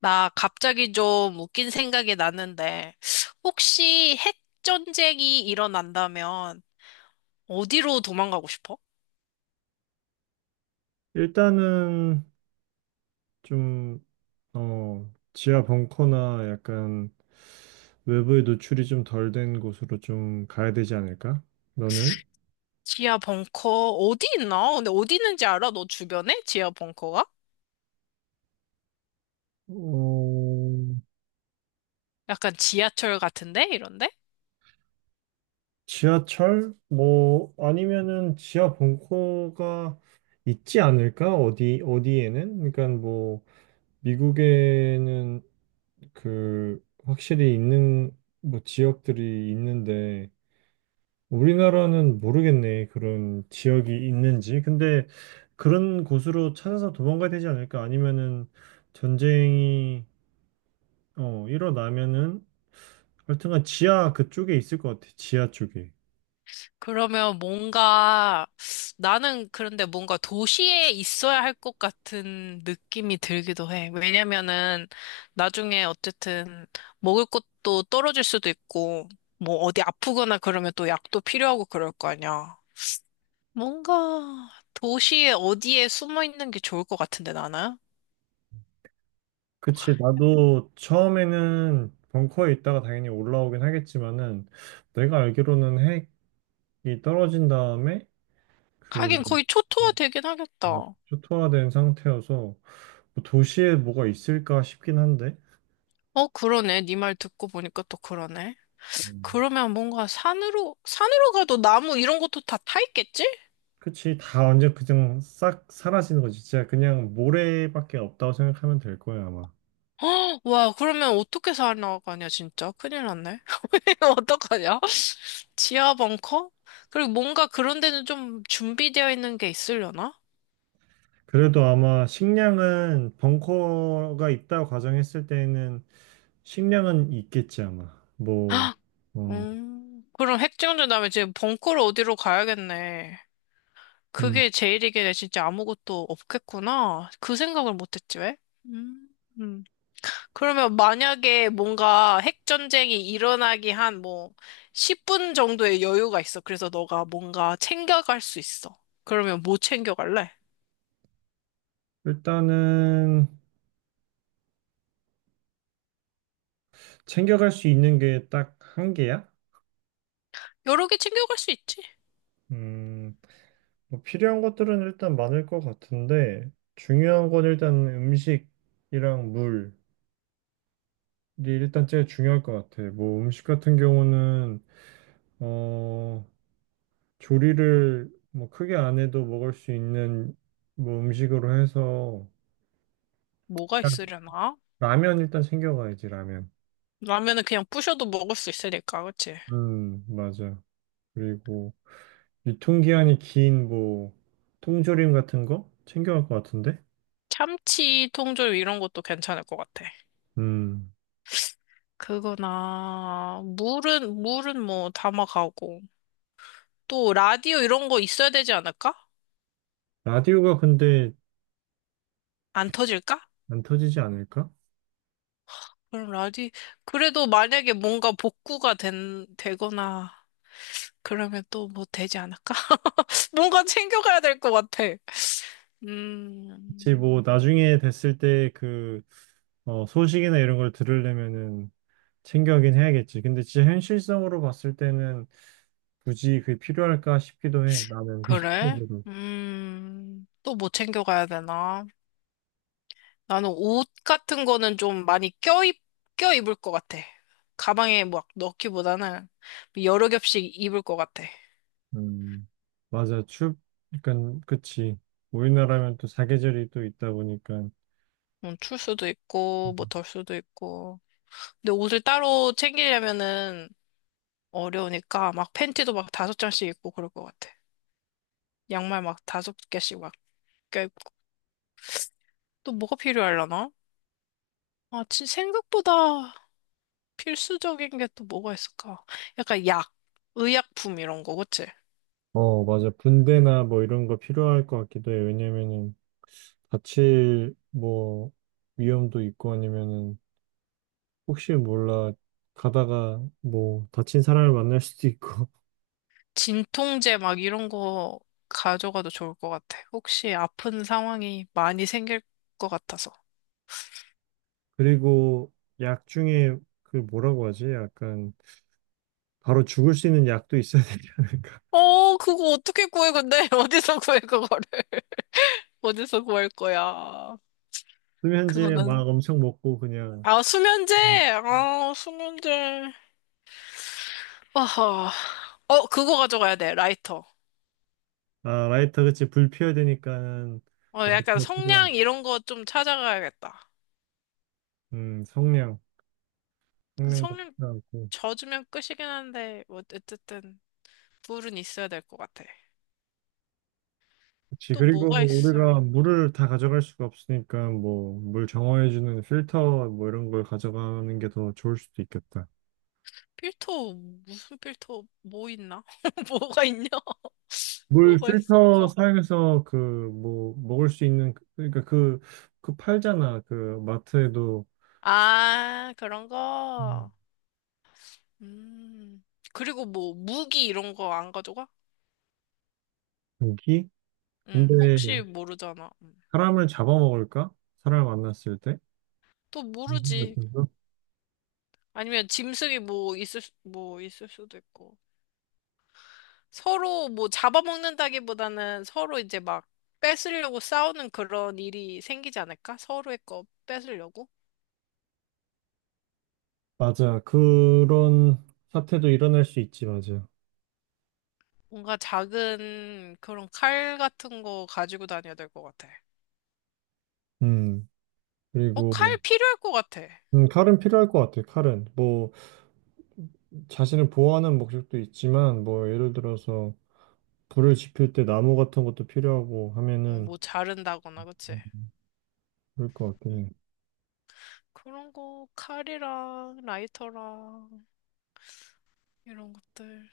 나 갑자기 좀 웃긴 생각이 났는데, 혹시 핵 전쟁이 일어난다면 어디로 도망가고 싶어? 일단은 좀, 지하 벙커나 약간 외부에 노출이 좀 덜 된 곳으로 좀 가야 되지 않을까? 너는? 지하 벙커 어디 있나? 근데 어디 있는지 알아? 너 주변에? 지하 벙커가? 어, 약간 지하철 같은데? 이런데? 지하철? 뭐, 아니면은 지하 벙커가 있지 않을까? 어디, 어디에는? 그러니까 뭐, 미국에는 그, 확실히 있는, 뭐, 지역들이 있는데, 우리나라는 모르겠네. 그런 지역이 있는지. 근데 그런 곳으로 찾아서 도망가야 되지 않을까? 아니면은 전쟁이 일어나면은 하여튼간 지하 그쪽에 있을 것 같아. 지하 쪽에. 그러면 뭔가, 나는 그런데 뭔가 도시에 있어야 할 것 같은 느낌이 들기도 해. 왜냐면은 나중에 어쨌든 먹을 것도 떨어질 수도 있고, 뭐 어디 아프거나 그러면 또 약도 필요하고 그럴 거 아니야. 뭔가 도시에 어디에 숨어 있는 게 좋을 것 같은데 나는? 그치. 나도 처음에는 벙커에 있다가 당연히 올라오긴 하겠지만은 내가 알기로는 핵이 떨어진 다음에 그 하긴 거의 어, 초토화 되긴 어, 하겠다. 초토화된 상태여서 뭐 도시에 뭐가 있을까 싶긴 한데. 어, 그러네. 네 말 듣고 보니까 또 그러네. 음. 그러면 뭔가 산으로, 산으로 가도 나무 이런 것도 다 타 있겠지? 그치, 다 완전 그냥 싹 사라지는 거지. 진짜 그냥 모래밖에 없다고 생각하면 될 거야, 아마. 헉, 와, 그러면 어떻게 살아나가냐, 진짜. 큰일 났네. 어떡하냐? 지하 벙커? 그리고 뭔가 그런 데는 좀 준비되어 있는 게 있으려나? 그래도 아마 식량은 벙커가 있다고 가정했을 때는 식량은 있겠지, 아마. 뭐, 아, 어, 그럼 핵정전 다음에 지금 벙커를 어디로 가야겠네. 음. 그게 제일이겠네. 진짜 아무것도 없겠구나. 그 생각을 못했지, 왜? 음, 음. 그러면 만약에 뭔가 핵전쟁이 일어나기 한 뭐 10분 정도의 여유가 있어. 그래서 너가 뭔가 챙겨갈 수 있어. 그러면 뭐 챙겨갈래? 일단은 챙겨갈 수 있는 게 딱 한 개야? 여러 개 챙겨갈 수 있지. 음, 뭐 필요한 것들은 일단 많을 것 같은데, 중요한 건 일단 음식이랑 물이 일단 제일 중요할 것 같아. 뭐 음식 같은 경우는 어, 조리를 뭐 크게 안 해도 먹을 수 있는 뭐 음식으로 해서 뭐가 일단 있으려나? 라면 일단 챙겨가야지 라면. 라면은 그냥 부셔도 먹을 수 있으니까, 그치? 맞아. 그리고 유통기한이 긴 뭐 통조림 같은 거 챙겨갈 것 같은데. 참치, 통조림 이런 것도 괜찮을 것 같아. 음, 그거나, 물은, 물은 뭐 담아가고. 또 라디오 이런 거 있어야 되지 않을까? 라디오가 근데 안 터질까? 안 터지지 않을까? 그럼 라디, 그래도 만약에 뭔가 복구가 된, 되거나, 그러면 또 뭐 되지 않을까? 뭔가 챙겨가야 될 것 같아. 혹시 음, 뭐 나중에 됐을 때 그 소식이나 이런 걸 들으려면은 챙겨가긴 해야겠지. 근데 진짜 현실성으로 봤을 때는 굳이 그게 필요할까 싶기도 해. 나는 그래? 개인적으로. 또 뭐 챙겨가야 되나? 나는 옷 같은 거는 좀 많이 껴입을 것 같아. 가방에 막 넣기보다는 여러 겹씩 입을 것 같아. 음, 맞아. 그러니까 그치. 우리나라면 또 사계절이 또 있다 보니까 출 수도 있고, 뭐 덜 수도 있고. 근데 옷을 따로 챙기려면은 어려우니까 막 팬티도 막 다섯 장씩 입고 그럴 것 같아. 양말 막 다섯 개씩 막 껴입고. 또 뭐가 필요하려나? 아, 진 생각보다 필수적인 게 또 뭐가 있을까? 약간 약, 의약품 이런 거, 그치? 어 맞아. 분대나 뭐 이런 거 필요할 것 같기도 해. 왜냐면은 다칠 뭐 위험도 있고 아니면은 혹시 몰라 가다가 뭐 다친 사람을 만날 수도 있고 진통제 막 이런 거 가져가도 좋을 것 같아. 혹시 아픈 상황이 많이 생길 것 같아서. 그리고 약 중에 그 뭐라고 하지? 약간 바로 죽을 수 있는 약도 있어야 되지 않을까? 어, 그거 어떻게 구해, 근데? 어디서 구해, 그거를? 어디서 구할 거야? 수면제 막 그거는. 엄청 먹고 그냥 아, 수면제! 음. 아, 수면제. 어허. 어, 그거 가져가야 돼, 라이터. 아 라이터 그치 불 피워야 되니까는 어, 약간 라이터가 필요한 성냥 이런 거 좀 찾아가야겠다. 음 성냥 그 성냥도 성냥 필요하고 젖으면 끝이긴 한데, 뭐, 어쨌든, 불은 있어야 될 것 같아. 그치 또 그리고 뭐가 뭐 우리가 있으려나? 물을 다 가져갈 수가 없으니까 뭐 물 정화해주는 필터 뭐 이런 걸 가져가는 게 더 좋을 수도 있겠다. 필터, 무슨 필터, 뭐 있나? 뭐가 있냐? 물 뭐가 필터 있을까? 사용해서 그 뭐 먹을 수 있는 그러니까 그 팔잖아 그 마트에도 아, 그런 음. 거. 음. 그리고 뭐, 무기 이런 거 안 가져가? 고기? 혹시 근데 모르잖아. 음. 사람을 잡아먹을까? 사람을 만났을 때? 또 무슨 모르지. 생각인가? 아니면 짐승이 뭐 뭐 있을 수도 있고 서로 뭐 잡아먹는다기보다는 서로 이제 막 뺏으려고 싸우는 그런 일이 생기지 않을까? 서로의 거 뺏으려고? 맞아. 그런 사태도 일어날 수 있지, 맞아. 뭔가 작은 그런 칼 같은 거 가지고 다녀야 될 것 같아. 음. 어, 그리고, 칼 필요할 것 같아. 칼은 필요할 것 같아, 칼은. 뭐, 자신을 보호하는 목적도 있지만, 뭐, 예를 들어서, 불을 지필 때 나무 같은 것도 필요하고 어, 하면은, 뭐 자른다거나, 그치? 그럴 것 같긴 응. 해. 그런 거 칼이랑 라이터랑 이런 것들.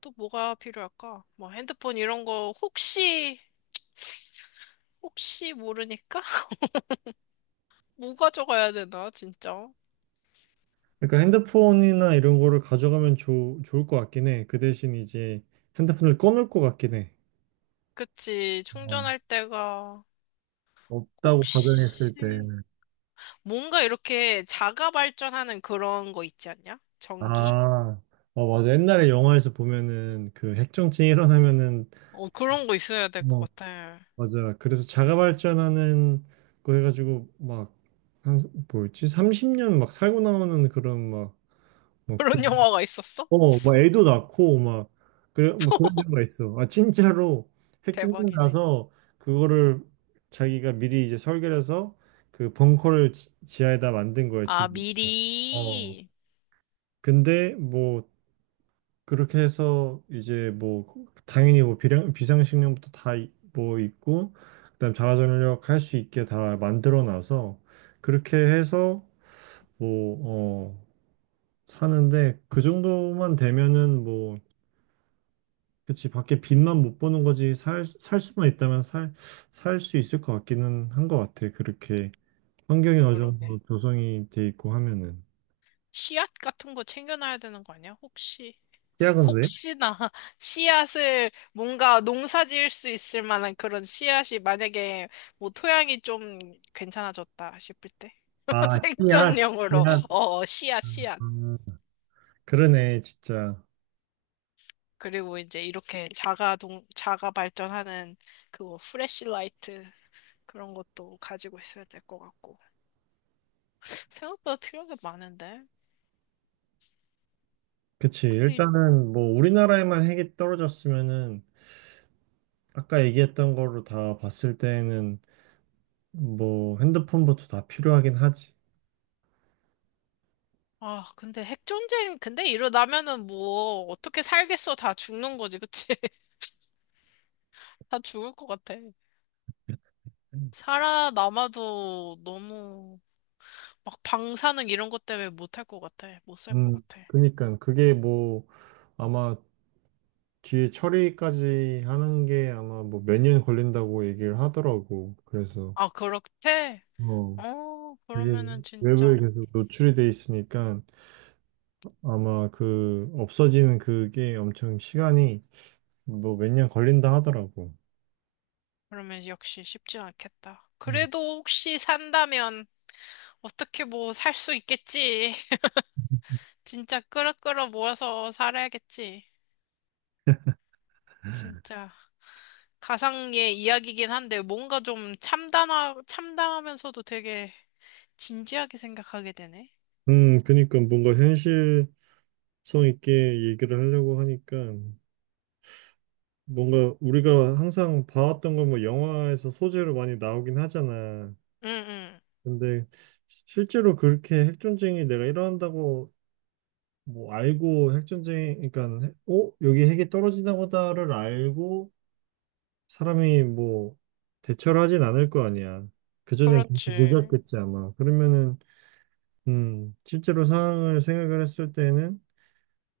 또 뭐가 필요할까? 뭐 핸드폰 이런 거 혹시 모르니까 뭐 가져가야 되나, 진짜? 그러니까 핸드폰이나 이런 거를 가져가면 좋 좋을 것 같긴 해. 그 대신 이제 핸드폰을 꺼놓을 것 같긴 해. 그치, 어, 충전할 때가, 없다고 가정했을 혹시, 때. 뭔가 이렇게 자가 발전하는 그런 거 있지 않냐? 전기? 아, 맞아. 옛날에 영화에서 보면은 그 핵정쟁이 일어나면은, 어, 그런 거 있어야 될 것 어, 같아. 맞아. 그래서 자가발전하는 거 해가지고 막, 한, 뭐였지? 30년 막 살고 나오는 그런 막, 막 부, 그런 영화가 있었어? 막 애도 낳고 막, 그래, 뭐 그런 경우가 있어. 아, 진짜로 핵전쟁 대박이네. 나서 그거를 자기가 미리 이제 설계를 해서 그 벙커를 하에다 만든 거야, 아, 집. 어. 미리. 근데 뭐 그렇게 해서 이제 뭐 당연히 뭐 비상식량부터 다 뭐 있고 그다음 자가전력 할 수 있게 다 만들어 놔서 그렇게 해서 뭐 어 사는데 그 정도만 되면은 뭐 그치 밖에 빚만 못 버는 거지 살 수만 있다면 살 수 있을 것 같기는 한 것 같아 그렇게 환경이 어느 정도 그러게. 조성이 돼 있고 하면은 씨앗 같은 거 챙겨놔야 되는 거 아니야? 혹시. 씨앗은 왜? 혹시나 씨앗을 뭔가 농사 지을 수 있을 만한 그런 씨앗이 만약에 뭐 토양이 좀 괜찮아졌다 싶을 때 아 씨앗 생존용으로 씨앗 씨앗 씨앗 음, 그러네 진짜 그리고 이제 이렇게 자가 발전하는 그거 프레시라이트 그런 것도 가지고 있어야 될 것 같고 생각보다 필요한 게 많은데 그치. 근데 이- 일단은 뭐 우리나라에만 핵이 떨어졌으면은 아까 얘기했던 거로 다 봤을 때에는 뭐 핸드폰부터 다 필요하긴 하지. 아 근데 핵 전쟁 근데 일어나면은 뭐 어떻게 살겠어, 다 죽는 거지, 그치? 다 죽을 것 같아. 살아남아도 너무 막 방사능 이런 것 때문에 못할 것 같아. 못 살 것 음, 같아. 그니까 그게 뭐 아마 뒤에 처리까지 하는 게 아마 뭐 몇 년 걸린다고 얘기를 하더라고. 그래서 아, 그렇대? 어, 어, 그러면은 그게 외부에 진짜. 계속 노출이 돼 있으니까 아마 그 없어지는 그게 엄청 시간이 뭐 몇 년 걸린다 하더라고. 그러면 역시 쉽진 않겠다. 음, 그래도 혹시 산다면 어떻게 뭐 살 수 있겠지. 진짜 끌어끌어 모아서 살아야겠지. 진짜 가상의 이야기긴 한데 뭔가 좀 참담하면서도 되게 진지하게 생각하게 되네. 그니까 뭔가 성 있게 얘기를 하려고 하니까 뭔가 우리가 항상 봐왔던 건 뭐 영화에서 소재로 많이 나오긴 하잖아. 응, 응. 근데 실제로 그렇게 핵전쟁이 내가 일어난다고 뭐 알고 핵전쟁, 그러니까 어? 여기 핵이 떨어지나 보다를 알고 사람이 뭐 대처를 하진 않을 거 아니야. 그전엔 벌써 그렇지. 늦었겠지 아마. 그러면은 실제로 상황을 생각을 했을 때는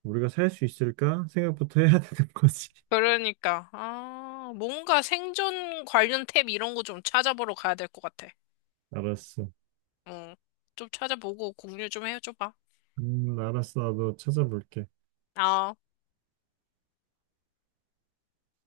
우리가 살 수 있을까 생각부터 해야 되는 거지. 그러니까, 아, 뭔가 생존 관련 탭 이런 거 좀 찾아보러 가야 될 것 같아. 알았어. 어, 좀 찾아보고 공유 좀 해줘봐. 알았어. 나도 찾아볼게. 아.